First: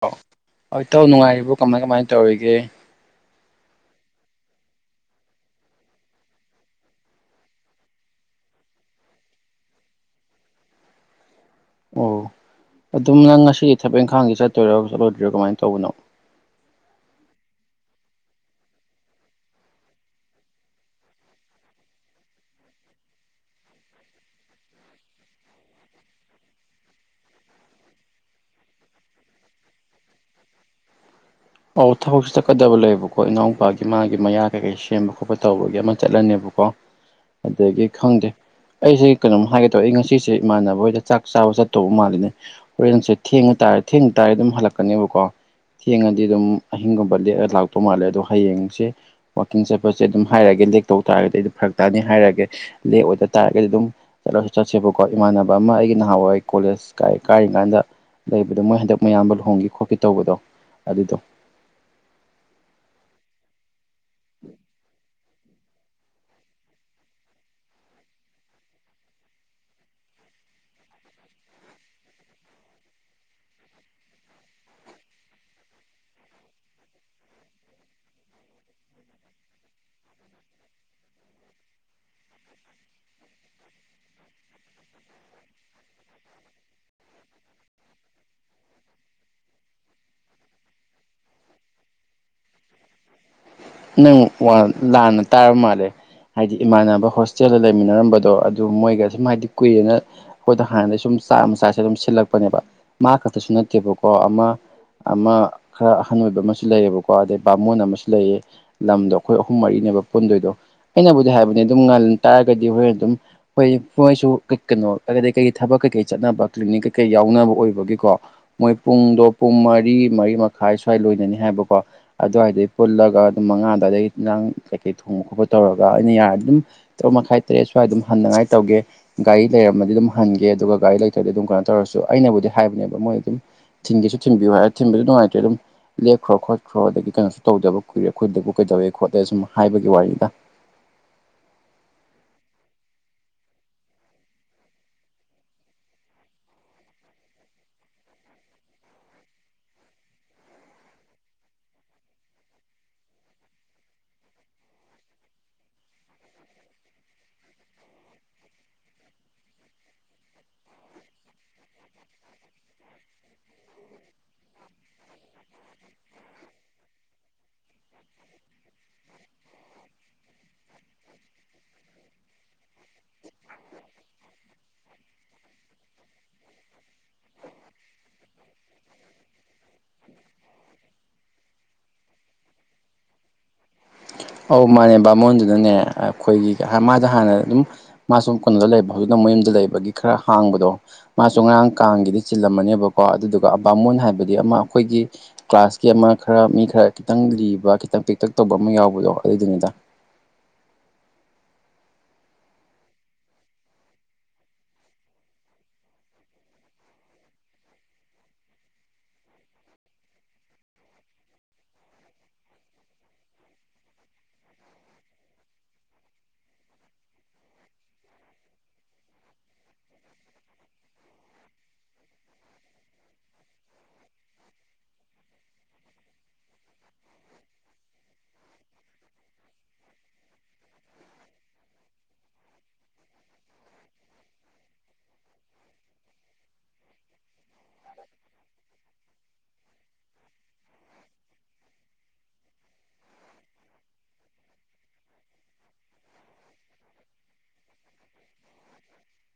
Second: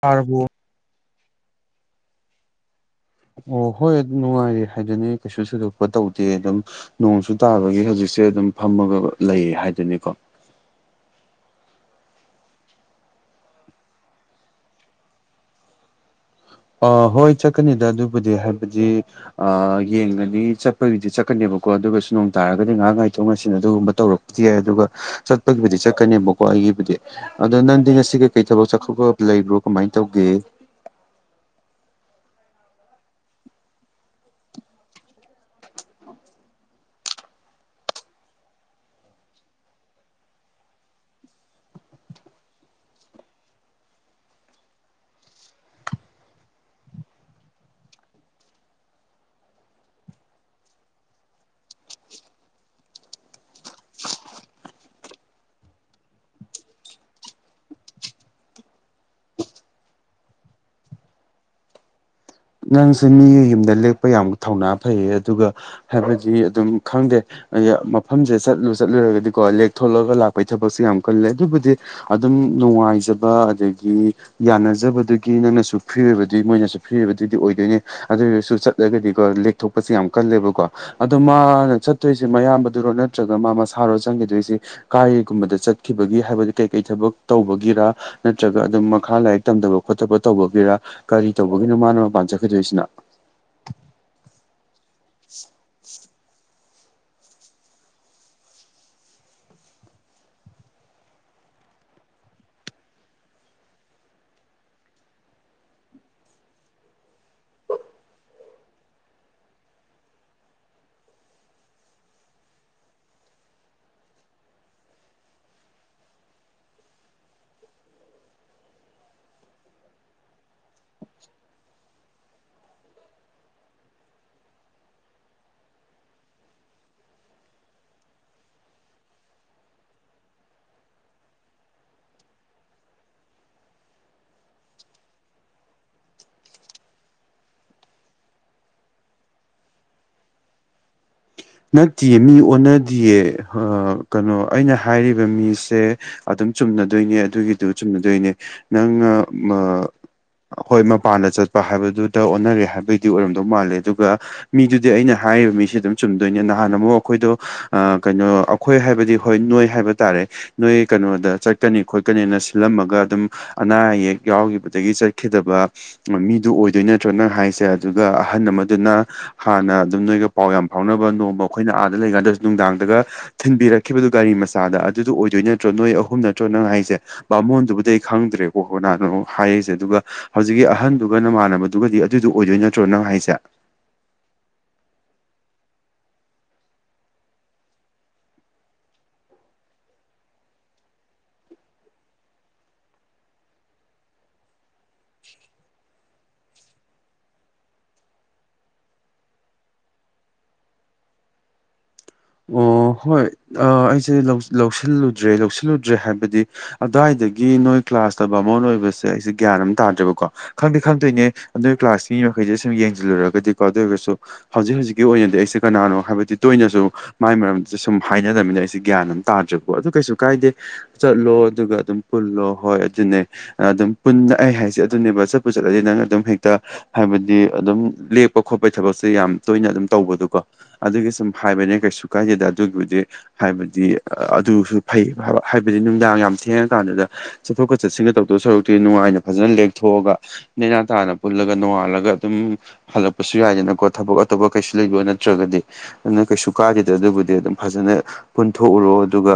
ꯇꯔꯕꯣ ꯑꯣ ꯏꯇꯥꯎ ꯅꯨꯡꯉꯥꯏꯔꯤꯕꯣ ꯀꯃꯥꯏ ꯀꯃꯥꯏ ꯇꯧꯔꯤꯒꯦ꯫ ꯑꯣ ꯍꯣꯏ ꯑꯗꯨꯝ ꯅꯨꯡꯉꯥꯏꯔꯤ ꯍꯥꯏꯗꯨꯅꯤ ꯀꯩꯁꯨ ꯁꯨꯗꯣꯛꯄ ꯇꯧꯗꯦ ꯑꯗꯨꯝ ꯅꯣꯡꯁꯨ ꯇꯥꯕꯒꯤ ꯍꯧꯖꯤꯛꯁꯦ ꯑꯗꯨꯝ ꯐꯝꯃꯒ ꯂꯩꯔꯦ ꯍꯥꯏꯗꯨꯅꯤꯀꯣ꯫ ꯑꯣ ꯑꯗꯨꯝ ꯅꯪ ꯉꯁꯤ ꯊꯕꯛ ꯏꯪꯈꯥꯡꯗꯤ ꯆꯠꯇꯣꯏꯔꯣ ꯆꯠꯂꯣꯏꯗ꯭ꯔꯤꯔꯣ ꯀꯃꯥꯏ ꯇꯧꯕꯅꯣ? ꯑꯣ ꯍꯣꯏ ꯆꯠꯀꯅꯤꯗ ꯑꯗꯨꯕꯨꯗꯤ ꯍꯥꯏꯕꯗꯤ ꯑ ꯌꯦꯡꯒꯅꯤ ꯆꯠꯄꯒꯤꯗꯤ ꯆꯠꯀꯅꯦꯕꯀꯣ ꯑꯗꯨꯒꯁꯨ ꯅꯣꯡ ꯇꯥꯔꯒꯗꯤ ꯉꯥꯏꯍꯥꯛ ꯉꯥꯏꯊꯣꯛ ꯉꯥꯏꯁꯤꯟ ꯑꯗꯨꯒꯨꯝꯕ ꯇꯧꯔꯛꯄ ꯌꯥꯏ ꯑꯗꯨꯒ ꯆꯠꯄꯒꯤꯕꯨꯗꯤ ꯆꯠꯀꯅꯦꯕꯀꯣ ꯑꯩꯒꯤꯕꯨꯗꯤ ꯑꯗꯣ ꯅꯪꯗꯤ ꯉꯁꯤ ꯀꯩꯀꯩ ꯊꯕꯛ ꯆꯠꯈꯣꯠꯄ ꯂꯩꯕ꯭ꯔꯣ ꯀꯃꯥꯏ ꯇꯧꯒꯦ꯫ ꯑꯎ ꯊꯕꯛꯁꯨ ꯆꯠꯀꯗꯕ ꯂꯩꯕꯀꯣ ꯏꯅꯥꯎꯄꯥꯒꯤ ꯃꯥꯒꯤ ꯃꯌꯥ ꯀꯩꯀꯩ ꯁꯦꯝꯕ ꯈꯣꯠꯄ ꯇꯧꯕꯒꯤ ꯑꯃ ꯆꯠꯂꯅꯦꯕꯀꯣ꯫ ꯑꯗꯒꯤ ꯈꯪꯗꯦ ꯑꯩꯁꯦ ꯀꯩꯅꯣꯝ ꯍꯥꯏꯒꯦ ꯇꯧ ꯑꯩ ꯉꯁꯤꯁꯦ ꯏꯃꯥꯟꯅꯕ ꯍꯣꯏꯗ ꯆꯥꯛ ꯆꯥꯕ ꯆꯠꯇꯧꯕ ꯃꯥꯜꯂꯤꯅꯦ꯫ ꯍꯣꯔꯦꯟꯁꯦ ꯊꯦꯡꯉ ꯇꯥꯔꯦ ꯊꯦꯡꯗ ꯇꯥꯗꯤ ꯑꯗꯨꯝ ꯍꯜꯂꯛꯀꯅꯦꯕꯀꯣ ꯊꯦꯡꯉ ꯗꯤ ꯗꯨꯝ ꯑꯍꯤꯡꯒꯨꯝꯕ ꯂꯦꯛꯑꯒ ꯂꯥꯛꯇꯧ ꯃꯥꯜꯂꯦ ꯑꯗꯣ ꯍꯌꯦꯡꯁꯦ ꯋꯥꯛꯀꯤꯡ ꯆꯠꯄꯁꯦ ꯑꯗꯨꯝ ꯍꯥꯏꯔꯛꯒꯦ ꯂꯦꯛ ꯇꯧ ꯇꯥꯔꯒꯗꯤ ꯑꯩ ꯑꯗꯨꯝ ꯐꯔꯛ ꯇꯥꯅꯤ ꯍꯥꯏꯔꯒꯦ ꯂꯦꯛ ꯑꯣꯏꯗ ꯇꯥꯔꯒꯗꯤ ꯑꯗꯨꯝ ꯆꯠꯂꯁꯨ ꯆꯠꯁꯦꯕꯀꯣ ꯏꯃꯥꯟꯅꯕ ꯑꯃ ꯑꯩꯒꯤ ꯅꯍꯥꯟꯋꯥꯢ ꯀꯣꯂꯦꯖ ꯀꯥꯢ ꯀꯥꯔꯤꯀꯥꯟꯗ ꯂꯩꯕꯗꯣ ꯃꯣꯏ ꯍꯟꯗꯛ ꯃꯌꯥꯝꯕ ꯂꯨꯍꯣꯡꯈꯤ ꯈꯣꯠꯀꯤ ꯇꯧꯕꯗꯣ꯫ ꯑꯗꯨꯗꯣ꯫ ꯅꯪꯁꯦ ꯃꯤꯒꯤ ꯌꯨꯝꯗ ꯂꯦꯛꯄ ꯌꯥꯝ ꯊꯧꯅꯥ ꯐꯩꯌꯦ ꯑꯗꯨꯒ ꯍꯥꯏꯕꯗꯤ ꯑꯗꯨꯝ ꯈꯪꯗꯦ ꯑꯌꯥ ꯃꯐꯝꯁꯦ ꯆꯠꯂꯨ ꯆꯠꯂꯨꯔꯒꯗꯤꯀꯣ ꯂꯦꯛꯊꯣꯛꯂꯛꯒ ꯂꯥꯛꯄꯒꯤ ꯊꯕꯛꯁꯦ ꯌꯥꯝ ꯀꯜꯂꯦ ꯑꯗꯨꯕꯨꯗꯤ ꯑꯗꯨꯝ ꯅꯨꯡꯉꯥꯏꯖꯕ ꯑꯗꯒꯤ ꯌꯥꯅꯖꯕꯗꯨꯒꯤ ꯅꯪꯅꯁꯨ ꯐ꯭ꯔꯤ ꯑꯣꯏꯕꯗꯨꯏ ꯃꯣꯏꯅꯁꯨ ꯐ꯭ꯔꯤ ꯑꯣꯏꯕ ꯑꯗꯨꯗꯤ ꯑꯣꯏꯗꯣꯏꯅꯦ ꯑꯗꯨꯑꯣꯢꯔꯁꯨ ꯆꯠꯂꯒꯗꯤꯀꯣ ꯂꯦꯛꯊꯣꯛꯄꯁꯦ ꯌꯥꯝ ꯀꯜꯂꯦꯕꯀꯣ ꯑꯗꯣ ꯃꯥꯅ ꯆꯠꯇꯣꯏꯁꯦ ꯃꯌꯥꯝꯕꯗꯨꯔꯣ ꯅꯠꯇ꯭ꯔꯒ ꯃꯥ ꯃꯁꯥꯔꯣ ꯆꯪꯒꯤꯗꯣꯏꯖꯤ ꯀꯥꯏꯒꯨꯝꯕꯗ ꯆꯠꯈꯤꯕꯒꯤ ꯍꯥꯏꯕꯗꯤ ꯀꯩ ꯀꯩ ꯊꯕꯛ ꯇꯧꯕꯒꯤꯔ ꯅꯠꯇ꯭ꯔꯒ ꯑꯗꯨꯝ ꯃꯈꯥ ꯂꯥꯏꯔꯤꯛ ꯇꯝꯗꯕ ꯈꯣꯠꯇꯕ ꯇꯧꯕꯒꯤꯔ ꯀꯔꯤ ꯇꯧꯕꯒꯤꯅꯣ ꯃꯥꯅ ꯃꯄꯥꯟ ꯆꯠꯈꯤꯗꯣꯏꯁꯤꯅ ꯅꯪ ꯋꯥꯟ ꯂꯥꯟꯅ ꯇꯥꯔ ꯃꯥꯜꯂꯦ ꯍꯥꯏꯗꯤ ꯏꯃꯥꯟꯅꯕ ꯍꯣꯁꯇꯦꯜꯗ ꯂꯩꯃꯤꯟꯅꯔꯝꯕꯗꯣ ꯑꯗꯨ ꯃꯣꯏꯒ ꯁꯨꯝ ꯍꯥꯏꯗꯤ ꯀꯨꯏꯔꯦꯅ ꯑꯈꯣꯏꯗ ꯍꯥꯟꯅꯗꯩ ꯁꯨꯝ ꯆꯥꯛ ꯑꯃ ꯆꯥꯁꯦ ꯑꯗꯨꯝ ꯁꯤꯜꯂꯛꯄꯅꯦꯕ ꯃꯥ ꯈꯛꯇꯁꯨ ꯅꯠꯇꯦꯕꯀꯣ ꯑꯃ ꯑꯃ ꯈꯔ ꯑꯍꯟ ꯑꯣꯏꯕ ꯑꯃꯁꯨ ꯂꯩꯌꯦꯕꯀꯣ ꯑꯗꯩ ꯚꯥꯃꯣꯟ ꯑꯃꯁꯨ ꯂꯩꯌꯦ ꯂꯝꯗꯣ ꯑꯈꯣꯏ ꯑꯍꯨꯝ ꯃꯔꯤꯅꯦꯕ ꯄꯨꯟꯗꯣꯏꯗꯣ ꯑꯩꯅꯕꯨꯗꯤ ꯍꯥꯏꯕꯅꯦ ꯑꯗꯨꯝ ꯉꯟ ꯇꯥꯔꯒꯗꯤ ꯍꯣꯔꯦꯟ ꯑꯗꯨꯝ ꯍꯣꯏ ꯃꯣꯏꯁꯨ ꯀ ꯀꯩꯅꯣ ꯀ ꯀꯩꯀꯩ ꯊꯕꯛ ꯀꯩꯀꯩ ꯆꯠꯅꯕ ꯀ꯭ꯂꯤꯅꯤꯛ ꯀꯩꯀꯩ ꯌꯥꯎꯅꯕ ꯑꯣꯏꯕꯒꯤꯀꯣ ꯃꯣꯏ ꯄꯨꯡꯗꯣ ꯄꯨꯡ ꯃꯔꯤ ꯃꯔꯤ ꯃꯈꯥꯏ ꯁ꯭ꯋꯥꯏ ꯂꯣꯏꯗꯣꯢꯅꯦ ꯍꯥꯏꯕꯀꯣ ꯑꯗꯨꯋꯥꯏꯗꯩ ꯄꯨꯜꯂꯒ ꯄꯨꯡ ꯃꯉꯥ ꯑꯗ꯭ꯋꯥꯢꯗꯩ ꯏꯟꯖꯥꯡ ꯀꯩꯀꯩ ꯊꯣꯡꯕ ꯈꯣꯠꯄ ꯇꯧꯔꯒ ꯑꯩꯅ ꯌꯥꯔꯗꯤ ꯗꯨꯝ ꯇꯔꯨꯛ ꯃꯈꯥꯏ ꯇꯔꯦꯠ ꯁ꯭ꯋꯥꯏ ꯑꯗꯨꯝ ꯍꯟꯅꯉꯥꯏ ꯇꯧꯒꯦ ꯒꯥꯔꯤ ꯂꯩꯔꯝꯃꯗꯤ ꯑꯗꯨꯝ ꯍꯟꯒꯦ ꯑꯗꯨꯒ ꯒꯥꯔꯤ ꯂꯩꯇ꯭ꯔꯗꯤ ꯑꯗꯨꯝ ꯀꯩꯅꯣ ꯇꯧꯔꯁꯨ ꯑꯩꯅꯕꯨꯗꯤ ꯍꯥꯏꯕꯅꯦꯕ ꯃꯣꯏ ꯑꯗꯨꯝ ꯊꯤꯟꯒꯦꯁꯨ ꯊꯤꯟꯕꯤꯌꯨ ꯍꯥꯏꯔ ꯊꯤꯟꯕꯖꯨ ꯅꯨꯡꯉꯥꯏꯇ꯭ꯔꯦ ꯑꯗꯨꯝ ꯂꯦꯛꯈ꯭ꯔꯣ ꯈꯣꯠꯈ꯭ꯔꯣ ꯑꯗꯒꯤ ꯀꯩꯅꯣꯁꯨ ꯇꯧꯗꯕ ꯀꯨꯏꯔꯦ ꯈꯣꯏꯗꯕꯨ ꯀꯩꯗꯧꯋꯦ ꯈꯣꯠꯂꯦ ꯁꯨꯝ ꯍꯥꯏꯕꯒꯤ ꯋꯥꯔꯤꯅꯤꯗ ꯅꯠꯇꯤꯌꯦ ꯃꯤ ꯑꯣꯟꯅꯗꯤꯌꯦ ꯑ ꯀꯅꯣ ꯑꯩꯅ ꯍꯥꯏꯔꯤꯕ ꯃꯤꯁꯦ ꯑꯗꯨꯝ ꯆꯨꯝꯅꯗꯣꯏꯅꯦ ꯑꯗꯨꯒꯤꯗꯨ ꯆꯨꯝꯅꯗꯣꯏꯅꯦ ꯅꯪ ꯃ ꯍꯣꯏ ꯃꯄꯥꯟꯗ ꯆꯠꯄ ꯍꯥꯏꯕꯗꯨꯗ ꯑꯣꯟꯅꯔꯦ ꯍꯥꯏꯕꯩꯗꯤ ꯑꯣꯏꯔꯝꯗꯧ ꯃꯥꯜꯂꯦ ꯑꯗꯨꯒ ꯃꯤꯗꯨꯗꯤ ꯑꯩꯅ ꯍꯥꯏꯔꯤꯕ ꯃꯤꯁꯤ ꯑꯗꯨꯝ ꯆꯨꯝꯗꯣꯏꯅꯦ ꯅꯍꯥꯟ ꯑꯃꯨꯛ ꯑꯈꯣꯏꯗꯣ ꯑ ꯀꯩꯅꯣ ꯑꯩꯈꯣꯏ ꯍꯥꯏꯕꯗꯤ ꯍꯣꯏ ꯅꯣꯏ ꯍꯥꯏꯕ ꯇꯥꯔꯦ ꯅꯣꯏ ꯀꯩꯅꯣꯗ ꯆꯠꯀꯅꯤ ꯈꯣꯠꯀꯅꯤꯅ ꯁꯤꯜꯂꯝꯃꯒ ꯑꯗꯨꯝ ꯑꯅꯥ ꯑꯌꯦꯛ ꯌꯥꯎꯒꯤꯕꯗꯒꯤ ꯆꯠꯈꯤꯗꯕ ꯃꯤꯗꯨ ꯑꯣꯏꯗꯣꯏ ꯅꯠꯇ꯭ꯔꯣ ꯅꯪ ꯍꯥꯏꯁꯦ ꯑꯗꯨꯒ ꯑꯍꯟ ꯑꯃꯗꯨꯅ ꯍꯥꯟꯅ ꯑꯗꯨꯝ ꯅꯣꯏꯒ ꯄꯥꯎ ꯌꯥꯝ ꯐꯥꯎꯅꯕ ꯅꯣꯡꯃ ꯑꯩꯈꯣꯏꯅ ꯑꯥꯗ ꯂꯩꯀꯥꯟꯗꯁꯨ ꯅꯨꯡꯗꯥꯡꯗꯒ ꯊꯤꯟꯕꯤꯔꯛꯈꯤꯕꯗꯨ ꯒꯥꯔꯤ ꯃꯆꯥꯗ ꯑꯗꯨꯗꯣ ꯑꯣꯏꯗꯣꯏ ꯅꯠꯇ꯭ꯔꯣ ꯅꯣꯏ ꯑꯍꯨꯝ ꯅꯠꯇ꯭ꯔꯣ ꯅꯪ ꯍꯥꯏꯖꯦ ꯚꯥꯃꯣꯟꯗꯨꯕꯨꯗꯤ ꯑꯩ ꯈꯪꯗ꯭ꯔꯦꯀꯣ ꯍꯣꯅꯥꯅꯣ ꯍꯥꯏꯔꯤꯁꯦ ꯑꯗꯨꯒ ꯍꯧꯖꯤꯛꯀꯤ ꯑꯍꯟꯗꯨꯒ ꯅꯃꯥꯟꯅꯕꯗꯨꯒꯗꯤ ꯑꯗꯨꯗꯣ ꯑꯣꯏꯗꯣꯏ ꯅꯠꯇ꯭ꯔꯣ ꯅꯪ ꯍꯥꯏꯁꯦ ꯑꯧ ꯃꯥꯅꯦ ꯚꯥꯃꯣꯟꯗꯨꯅꯅꯦ ꯑꯩꯈꯣꯏꯒꯤ ꯍ ꯃꯥꯗ ꯍꯥꯟꯅ ꯑꯗꯨꯝ ꯃꯥ ꯁꯨꯝ ꯀꯨꯟꯗ ꯂꯩꯕ ꯍꯧꯖꯤꯛꯅ ꯃꯌꯨꯝꯗ ꯂꯩꯕꯒꯤ ꯈꯔ ꯍꯥꯡꯕꯗꯣ ꯃꯥꯁꯨ ꯉꯔꯥꯡ ꯀꯥꯡꯒꯤꯗꯤ ꯆꯤꯜꯂꯝꯃꯅꯦꯕꯀꯣ ꯑꯗꯨꯗꯨꯒ ꯑꯕꯥꯃꯣꯟ ꯍꯥꯏꯕꯗꯤ ꯑꯃꯥ ꯑꯈꯣꯏꯒꯤ ꯀ꯭ꯂꯥꯁꯀꯤ ꯑꯃ ꯈꯔ ꯃꯤ ꯈꯔ ꯈꯤꯇꯪ ꯂꯤꯕ ꯈꯤꯇꯪ ꯄꯤꯛꯇꯛ ꯇꯧꯕ ꯑꯃ ꯌꯥꯎꯕꯗꯣ ꯑꯗꯨꯗꯨꯅꯤꯗ ꯑꯣ ꯍꯣꯏ ꯑꯥ ꯑꯩꯁꯦ ꯂꯧ ꯂꯧꯁꯤꯜꯂꯨꯗ꯭ꯔꯦ ꯂꯧꯁꯤꯜꯂꯨꯗ꯭ꯔꯦ ꯍꯥꯏꯕꯗꯤ ꯑꯗ꯭ꯋꯥꯏꯗꯒꯤ ꯅꯣꯏ ꯀ꯭ꯂꯥꯁꯇ ꯕꯥꯃꯣꯟ ꯑꯣꯏꯕꯁꯦ ꯑꯩꯁꯦ ꯒ꯭ꯌꯥꯟ ꯑꯝ ꯇꯥꯗ꯭ꯔꯦꯕꯀꯣ ꯈꯪꯗꯤ ꯈꯪꯗꯣꯏꯅꯦ ꯅꯣꯏ ꯀ꯭ꯂꯥꯁꯀꯤ ꯃꯈꯩꯖꯦ ꯁꯨꯝ ꯌꯦꯡꯖꯤꯜꯂꯨꯔꯒꯗꯤꯀꯣ ꯑꯗꯨ ꯑꯣꯏꯒꯁꯨ ꯍꯧꯖꯤꯛ ꯍꯧꯖꯤꯛꯀꯤ ꯑꯣꯏꯅꯗꯤ ꯑꯩꯁꯦ ꯀꯅꯥꯅꯣ ꯍꯥꯏꯕꯗꯤ ꯇꯣꯏꯅꯖꯨ ꯃꯥꯏ ꯃꯔꯝꯗ ꯁꯨꯝ ꯍꯥꯏꯅꯗꯝꯅꯤꯅ ꯑꯩꯁꯦ ꯒ꯭ꯌꯥꯟ ꯑꯝ ꯇꯥꯗ꯭ꯔꯦꯕꯀꯣ ꯑꯗꯨ ꯀꯩꯁꯨ ꯀꯥꯏꯗꯦ ꯆꯠꯂꯣ ꯑꯗꯨꯒ ꯑꯗꯨꯝ ꯄꯨꯜꯂꯣ ꯍꯣꯏ ꯑꯗꯨꯅꯦ ꯑꯗꯨꯝ ꯄꯨꯟ ꯑꯩ ꯍꯥꯏꯁꯦ ꯑꯗꯨꯅꯦꯕ ꯆꯠꯄꯨ ꯆꯠꯂꯗꯤ ꯅꯪ ꯑꯗꯨꯝ ꯍꯦꯛꯇ ꯍꯥꯏꯕꯗꯤ ꯑꯗꯨꯝ ꯂꯦꯛꯄ ꯈꯣꯠꯄꯩ ꯊꯕꯛꯁꯦ ꯌꯥꯝ ꯇꯣꯏꯅ ꯑꯗꯨꯝ ꯇꯧꯕꯗꯨꯀꯣ ꯑꯗꯨꯒꯤ ꯁꯨꯝ ꯍꯥꯏꯕꯅꯦ ꯀꯩꯁꯨ ꯀꯥꯏꯗꯦꯗ ꯑꯗꯨꯏꯕꯨꯗꯤ ꯍꯥꯏꯕꯗꯤ ꯑꯗꯨꯁꯨ ꯐꯩ ꯍꯕ ꯍꯥꯏꯕꯗꯤ ꯅꯨꯡꯗꯥꯡ ꯌꯥꯝ ꯊꯦꯡꯉ ꯀꯥꯟꯗꯨꯗ ꯆꯠꯊꯣꯛꯀ ꯆꯠꯁꯤꯟꯒ ꯇꯧꯗꯣꯏꯁꯔꯨꯛꯇꯤ ꯅꯨꯡꯉꯥꯏꯅ ꯐꯖꯅ ꯂꯦꯛꯊꯣꯛꯑꯒ ꯅꯦꯅꯥ ꯇꯥꯅ ꯄꯨꯜꯂꯒ ꯅꯣꯡꯉꯥꯜꯂꯒ ꯑꯗꯨꯝ ꯍꯜꯂꯛꯄꯁꯨ ꯌꯥꯏꯗꯅꯀꯣ ꯊꯕꯛ ꯑꯇꯣꯞꯄ ꯀꯩꯁꯨ ꯂꯩꯕ ꯅꯠꯇ꯭ꯔꯒꯗꯤ ꯑꯗꯨꯅ ꯀꯩꯁꯨ ꯀꯥꯗꯦ ꯇꯥ ꯑꯗꯨꯕꯨꯗꯤ ꯑꯗꯨꯝ ꯐꯖꯅ ꯄꯨꯟꯊꯣꯛꯎꯔꯣ ꯑꯗꯨꯒ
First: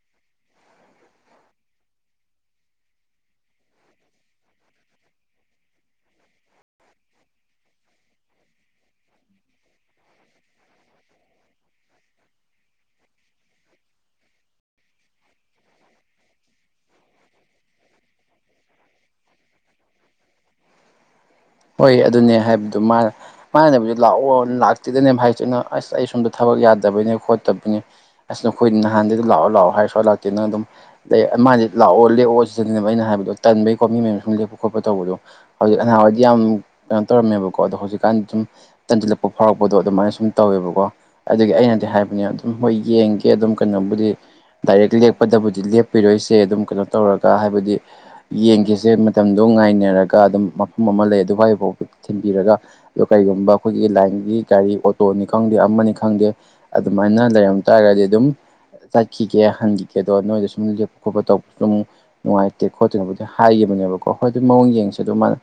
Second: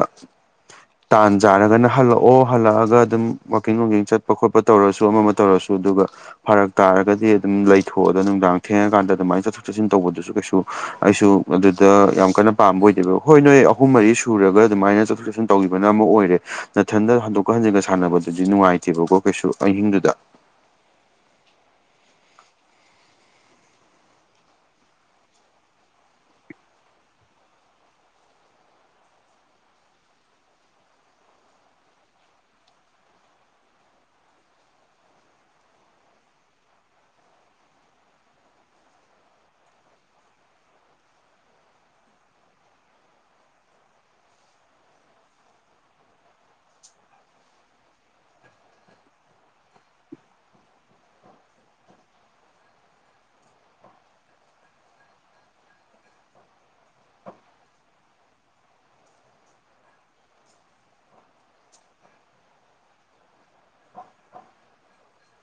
[inaudible] ꯇꯥꯟ ꯆꯥꯔꯒꯅ ꯍꯜꯂꯛꯑꯣ ꯍꯜꯂꯛꯑꯒ ꯑꯗꯨꯝ ꯋꯥꯛꯀꯤꯡ ꯅꯨꯡꯀꯤꯡ ꯆꯠꯄ ꯈꯣꯠꯄ ꯇꯧꯔꯁꯨ ꯑꯃ ꯑꯃ ꯇꯧꯔꯁꯨ ꯑꯗꯨꯒ ꯐꯔꯛ ꯇꯥꯔꯒꯗꯤ ꯑꯗꯨꯝ ꯂꯩꯊꯣꯛꯑꯣꯗ ꯅꯨꯡꯗꯥꯡ ꯊꯦꯡꯉꯀꯥꯟꯗ ꯑꯗꯨꯃꯥꯏ ꯆꯠꯊꯣꯛ ꯆꯠꯁꯤꯟ ꯇꯧꯕꯗꯨꯁꯨ ꯀꯩꯁꯨ ꯑꯩꯁꯨ ꯑꯗꯨꯗ ꯌꯥꯝ ꯀꯟꯅ ꯄꯥꯝꯕ ꯑꯣꯏꯗꯦꯕ ꯍꯣꯏ ꯅꯣꯏ ꯑꯍꯨꯝ ꯃꯔꯤ ꯁꯨꯔꯒ ꯑꯗꯨꯃꯥꯏꯅ ꯆꯠꯊꯣꯛ ꯆꯠꯁꯤꯟ ꯇꯧꯒꯤꯕꯅ ꯑꯃꯥ ꯑꯣꯏꯔꯦ ꯅꯊꯟꯗ ꯍꯟꯗꯣꯛꯀ ꯍꯟꯖꯤꯟꯒ ꯁꯥꯟꯅꯕꯗꯨꯗꯤ ꯅꯨꯡꯉꯥꯏꯇꯦꯕꯀꯣ ꯀꯩꯁꯨ ꯑꯍꯤꯡꯗꯨꯗ ꯍꯣꯏ ꯑꯗꯨꯅꯦ ꯍꯥꯏꯕꯗꯨ ꯃꯥꯅ ꯃꯥꯟꯅꯕꯨꯗꯤ ꯂꯥꯛꯑꯣ ꯂꯥꯛꯇꯦꯗꯅꯦꯝ ꯍꯥꯏꯁꯦ ꯑꯩꯅ ꯑꯁ ꯑꯩ ꯁꯣꯝꯗ ꯊꯕꯛ ꯌꯥꯗꯕꯩꯅꯦ ꯈꯣꯠꯇꯕꯩꯅꯦ ꯑꯁ ꯅꯈꯣꯏꯅꯤ ꯅꯍꯥꯟꯗꯩꯗꯨ ꯂꯥꯛꯑꯣ ꯂꯥꯛꯑꯣ ꯍꯥꯏꯔ ꯁꯨꯂꯥꯛ ꯂꯥꯛꯇꯦ ꯅꯪ ꯑꯗꯨꯝ ꯗꯩ ꯃꯥꯟꯗꯤ ꯂꯥꯛꯑꯣ ꯂꯦꯛꯑꯣ ꯁꯤꯖꯟꯅꯦꯕ ꯑꯩꯅ ꯍꯥꯏꯕꯗꯣ ꯇꯟꯕꯩꯀꯣ ꯃꯤ ꯃꯌꯨꯝ ꯁꯨꯝ ꯂꯦꯛꯄ ꯈꯣꯠꯄ ꯇꯧꯕꯗꯣ ꯍꯧꯖꯤ ꯑꯉꯥꯡꯑꯣꯏꯗꯤ ꯌꯥꯝ ꯀꯩꯅꯣ ꯇꯧꯔꯝꯃꯦꯕꯀꯣ ꯑꯗꯣ ꯍꯧꯖꯤꯛꯀꯥꯟ ꯁꯨꯝ ꯇꯟꯖꯤꯟꯂꯛꯄ ꯐꯥꯎꯔꯛꯄꯗꯣ ꯑꯗꯨꯃꯥꯏꯅ ꯁꯨꯝ ꯇꯧꯋꯦꯕꯀꯣ ꯑꯗꯒꯤ ꯑꯩꯅꯗꯤ ꯍꯥꯏꯕꯅꯦ ꯑꯗꯨꯝ ꯍꯣꯏ ꯌꯦꯡꯒꯦ ꯑꯗꯨꯝ ꯀꯩꯅꯣꯕꯨꯗꯤ ꯗꯥꯏꯔꯦꯛ ꯂꯦꯛꯄꯗꯕꯨꯗꯤ ꯂꯦꯞꯄꯤꯔꯣꯏꯁꯦ ꯑꯗꯨꯝ ꯀꯩꯅꯣ ꯇꯧꯔꯒ ꯍꯥꯏꯕꯗꯤ ꯌꯦꯡꯈꯤꯁꯦ ꯃꯇꯝꯗꯣ ꯉꯥꯏꯅꯔꯒ ꯑꯗꯨꯝ ꯃꯐꯝ ꯑꯃꯥ ꯂꯩ ꯑꯗꯨꯋꯥꯏꯕꯥꯎ ꯊꯤꯟꯕꯤꯔꯒ ꯗꯣ ꯀꯩꯒꯨꯝꯕ ꯑꯈꯣꯏꯒꯤ ꯂꯥꯏꯟꯒꯤ ꯒꯥꯔꯤ ꯑꯣꯇꯣꯅꯤ ꯈꯪꯗꯦ ꯑꯃꯥꯅꯤ ꯈꯪꯗꯦ ꯑꯗꯨꯃꯥꯏꯅ ꯂꯩꯔꯝ ꯇꯥꯔꯒꯗꯤ ꯑꯗꯨꯝ ꯆꯠꯈꯤꯒꯦ ꯍꯟꯒꯤꯒꯦꯗꯣ ꯅꯣꯏꯗ ꯁꯨꯝ ꯂꯦꯞꯄ ꯈꯣꯠꯄ ꯇꯧꯕꯁꯨ ꯑꯃꯨꯛ ꯅꯨꯡꯉꯥꯏꯇꯦ ꯈꯣꯠꯇꯦꯅꯕꯨꯗꯤ ꯍꯥꯏꯒꯤꯕꯅꯦꯕꯀꯣ ꯍꯣꯏ ꯑꯗꯨ ꯃꯑꯣꯡ ꯌꯦꯡꯁꯦ ꯑꯗꯨ ꯃꯥꯅ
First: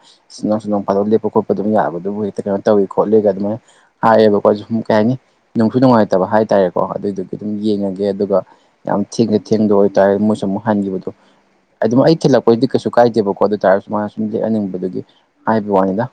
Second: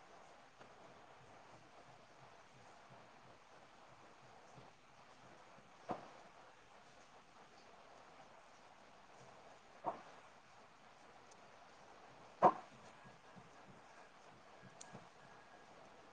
ꯅꯣꯏꯁꯨ ꯅꯣꯡꯐꯥꯗꯣꯛ ꯂꯦꯛꯄ ꯈꯣꯠꯄ ꯑꯗꯨꯝ ꯌꯥꯕꯗꯨꯕꯨ ꯍꯦꯛꯇ ꯀꯩꯅꯣ ꯇꯧꯋꯤ ꯈꯣꯠꯂꯦꯒ ꯑꯗꯨꯃꯥꯏꯅ ꯍꯥꯏꯌꯦꯕꯀꯣ ꯁꯨꯝ ꯀꯩ ꯍꯥꯏꯅꯤ ꯅꯨꯡꯁꯨ ꯅꯨꯡꯉꯥꯏꯇꯕ ꯍꯥꯏꯇꯥꯔꯦꯀꯣ ꯑꯗꯨꯏꯗꯨꯒꯤ ꯑꯗꯨꯝ ꯌꯦꯡꯉꯒꯦ ꯑꯗꯨꯒ ꯌꯥꯝ ꯊꯦꯡꯗ ꯊꯦꯡꯗ ꯑꯣꯏꯇꯥꯔ ꯃꯣꯏꯁꯨ ꯑꯃꯨꯛ ꯍꯟꯒꯤꯕꯗꯣ ꯑꯗꯨꯝ ꯑꯩ ꯊꯤꯜꯂꯛꯄꯩꯗꯤ ꯀꯩꯁꯨ ꯀꯥꯏꯗꯦꯕꯀꯣ ꯑꯗꯨꯇꯥꯥꯔꯁꯨ ꯃꯥꯅ ꯁꯨꯝ ꯂꯦꯛꯑꯟꯅꯤꯡꯕꯗꯨꯒꯤ ꯍꯥꯏꯕꯩ ꯋꯥꯅꯤꯗ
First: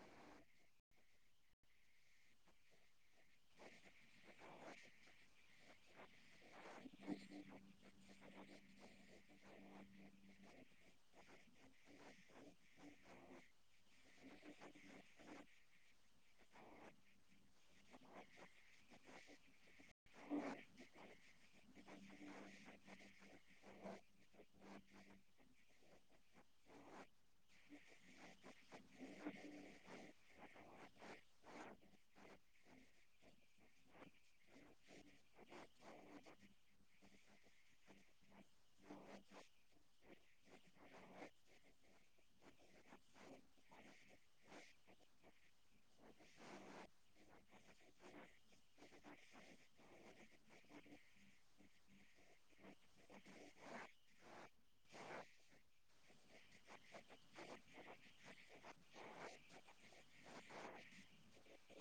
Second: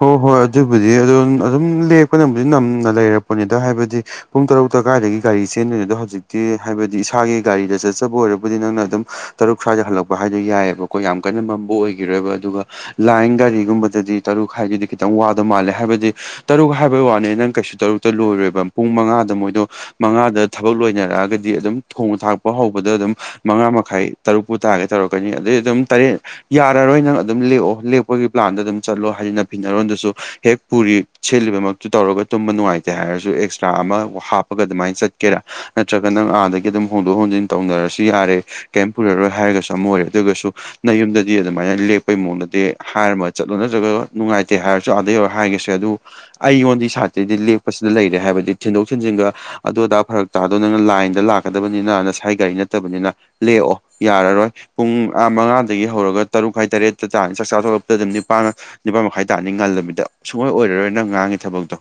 ꯍꯣ ꯍꯣꯏ ꯑꯗꯨꯕꯨꯗꯤ ꯑꯗꯨꯟ ꯑꯗꯨꯝ ꯂꯦꯛꯄꯅꯕꯨꯗꯤ ꯅꯝꯅ ꯂꯩꯔꯛꯄꯅꯤꯗ ꯍꯥꯏꯕꯗꯤ ꯄꯨꯡ ꯇꯔꯨꯛꯇ ꯀꯥꯏꯗꯒꯤ ꯒꯥꯔꯤ ꯆꯦꯟꯗꯣꯏꯅꯣꯗ ꯍꯧꯖꯤꯛꯇꯤ ꯍꯥꯏꯕꯗꯤ ꯏꯁꯥꯒꯤ ꯒꯥꯔꯤꯗ ꯆꯠꯆꯕ ꯑꯣꯏꯔꯕꯨꯗꯤ ꯅꯪꯅ ꯑꯗꯨꯝ ꯇꯔꯨꯛ ꯁ꯭ꯋꯥꯏꯗ ꯍꯜꯂꯛꯄ ꯍꯥꯏꯗꯣ ꯌꯥꯏꯌꯦꯕꯀꯣ ꯌꯥꯝ ꯀꯟꯅ ꯃꯝꯕ ꯑꯣꯏꯒꯤꯔꯣꯏꯕ ꯑꯗꯨꯒ ꯂꯥꯏꯟ ꯒꯥꯔꯤꯒꯨꯝꯕꯗꯗꯤ ꯇꯔꯨꯛ ꯈꯥꯏꯒꯤꯗꯤ ꯈꯤꯇꯪ ꯋꯥꯗꯣ ꯃꯥꯜꯂꯦ ꯍꯥꯏꯕꯗꯤ ꯇꯔꯨꯛ ꯍꯥꯏꯕꯩ ꯋꯥꯅꯦ ꯅꯪ ꯀꯩꯁꯨ ꯇꯔꯨꯛꯇ ꯂꯣꯏꯔꯣꯏꯕ ꯄꯨꯡ ꯃꯉꯥꯗ ꯃꯣꯏꯗꯣ ꯃꯉꯥꯗ ꯊꯕꯛ ꯂꯣꯏꯅꯔꯛꯑꯒꯗꯤ ꯑꯗꯨꯝ ꯊꯣꯡꯕ ꯊꯥꯛꯄ ꯍꯧꯕꯗ ꯑꯗꯨꯝ ꯃꯉꯥ ꯃꯈꯥꯏ ꯇꯔꯨꯛꯄꯨ ꯇꯥꯒꯦ ꯇꯧꯔꯛꯀꯅꯤ ꯑꯗꯩ ꯑꯗꯨꯝ ꯇꯔꯦꯠ ꯌꯥꯔꯔꯣꯏ ꯅꯪ ꯑꯗꯨꯝ ꯂꯦꯛꯑꯣ ꯂꯦꯛꯄꯒꯤ ꯄ꯭ꯂꯥꯟꯗ ꯑꯗꯨꯝ ꯆꯠꯂꯣ ꯍꯥꯏꯗꯤ ꯅ ꯐꯤꯅꯔꯣꯟꯗꯁꯨ ꯍꯦꯛ ꯄꯨꯔꯤ ꯁꯦꯠꯂꯤꯕꯃꯛꯇꯨ ꯇꯧꯔꯒ ꯇꯨꯝꯕ ꯅꯨꯡꯉꯥꯏꯇꯦ ꯍꯥꯏꯔꯁꯨ ꯑꯦꯛꯁꯇ꯭ꯔꯥ ꯑꯃꯥ ꯍꯥꯞ ꯄꯒꯥ ꯑꯗꯨꯃꯥꯏꯟ ꯆꯠꯀꯦꯔꯥ ꯅꯠꯇ꯭ꯔꯒ ꯅꯪ ꯑꯥꯗꯒꯤ ꯑꯗꯨꯝ ꯍꯣꯡꯗꯣꯛ ꯍꯣꯡꯖꯤꯟ ꯇꯧꯅꯔꯁꯨ ꯌꯥꯔꯦ ꯀꯩꯝ ꯄꯨꯔꯔꯣꯏ ꯍꯥꯏꯔꯒꯁꯨ ꯑꯃ ꯑꯣꯏꯔꯦ ꯑꯗꯨꯒꯁꯨ ꯅꯌꯨꯝꯗꯗꯤ ꯑꯗꯨꯃꯥꯏꯅ ꯂꯦꯛꯄꯩ ꯃꯑꯣꯡꯗꯗꯤ ꯍꯥꯏꯔꯝꯃ ꯆꯠꯂꯣ ꯅꯠꯇ꯭ꯔꯒ ꯅꯨꯡꯉꯥꯏꯇꯦ ꯍꯥꯏꯔꯁꯨ ꯑꯗ ꯌꯧꯔ ꯍꯥꯏꯒꯦꯁꯨ ꯌꯥꯏ ꯑꯗꯨ ꯑꯩꯉꯣꯟꯗꯩ ꯁꯥꯠꯇꯩꯗꯤ ꯂꯦꯛꯄꯁꯤꯗ ꯂꯩꯔꯦ ꯍꯥꯏꯕꯗꯤ ꯊꯤꯟꯗꯣꯛ ꯊꯤꯟꯖꯤꯟꯒ ꯑꯗꯨ ꯑꯗꯥ ꯐꯔꯛ ꯗꯣ ꯅꯪꯅ ꯂꯥꯏꯟꯗ ꯂꯥꯛꯀꯗꯕꯅꯤꯅ ꯅꯁꯥꯏ ꯒꯥꯔꯤ ꯅꯠꯇꯕꯅꯤꯅ ꯂꯦꯛꯑꯣ ꯌꯥꯔꯔꯣꯏ ꯄꯨꯡ ꯑꯥ ꯃꯉꯥꯗꯒꯤ ꯍꯧꯔꯒ ꯇꯔꯨꯛ ꯈꯥꯏ ꯇꯔꯦꯠꯇ ꯇꯥꯅꯤ ꯆꯥꯛ ꯆꯥ ꯇꯣꯛꯂꯛꯄꯗꯗꯤ ꯅꯤꯄꯥꯟ ꯅꯤꯄꯥꯥꯟ ꯃꯈꯥꯏ ꯇꯥꯅꯤ ꯉꯜꯂꯕꯤꯗ ꯁꯨꯡꯑꯣꯏ ꯑꯣꯏꯔꯔꯣꯏ ꯅꯪ ꯉꯥꯡꯉꯤ ꯊꯕꯛꯇꯣ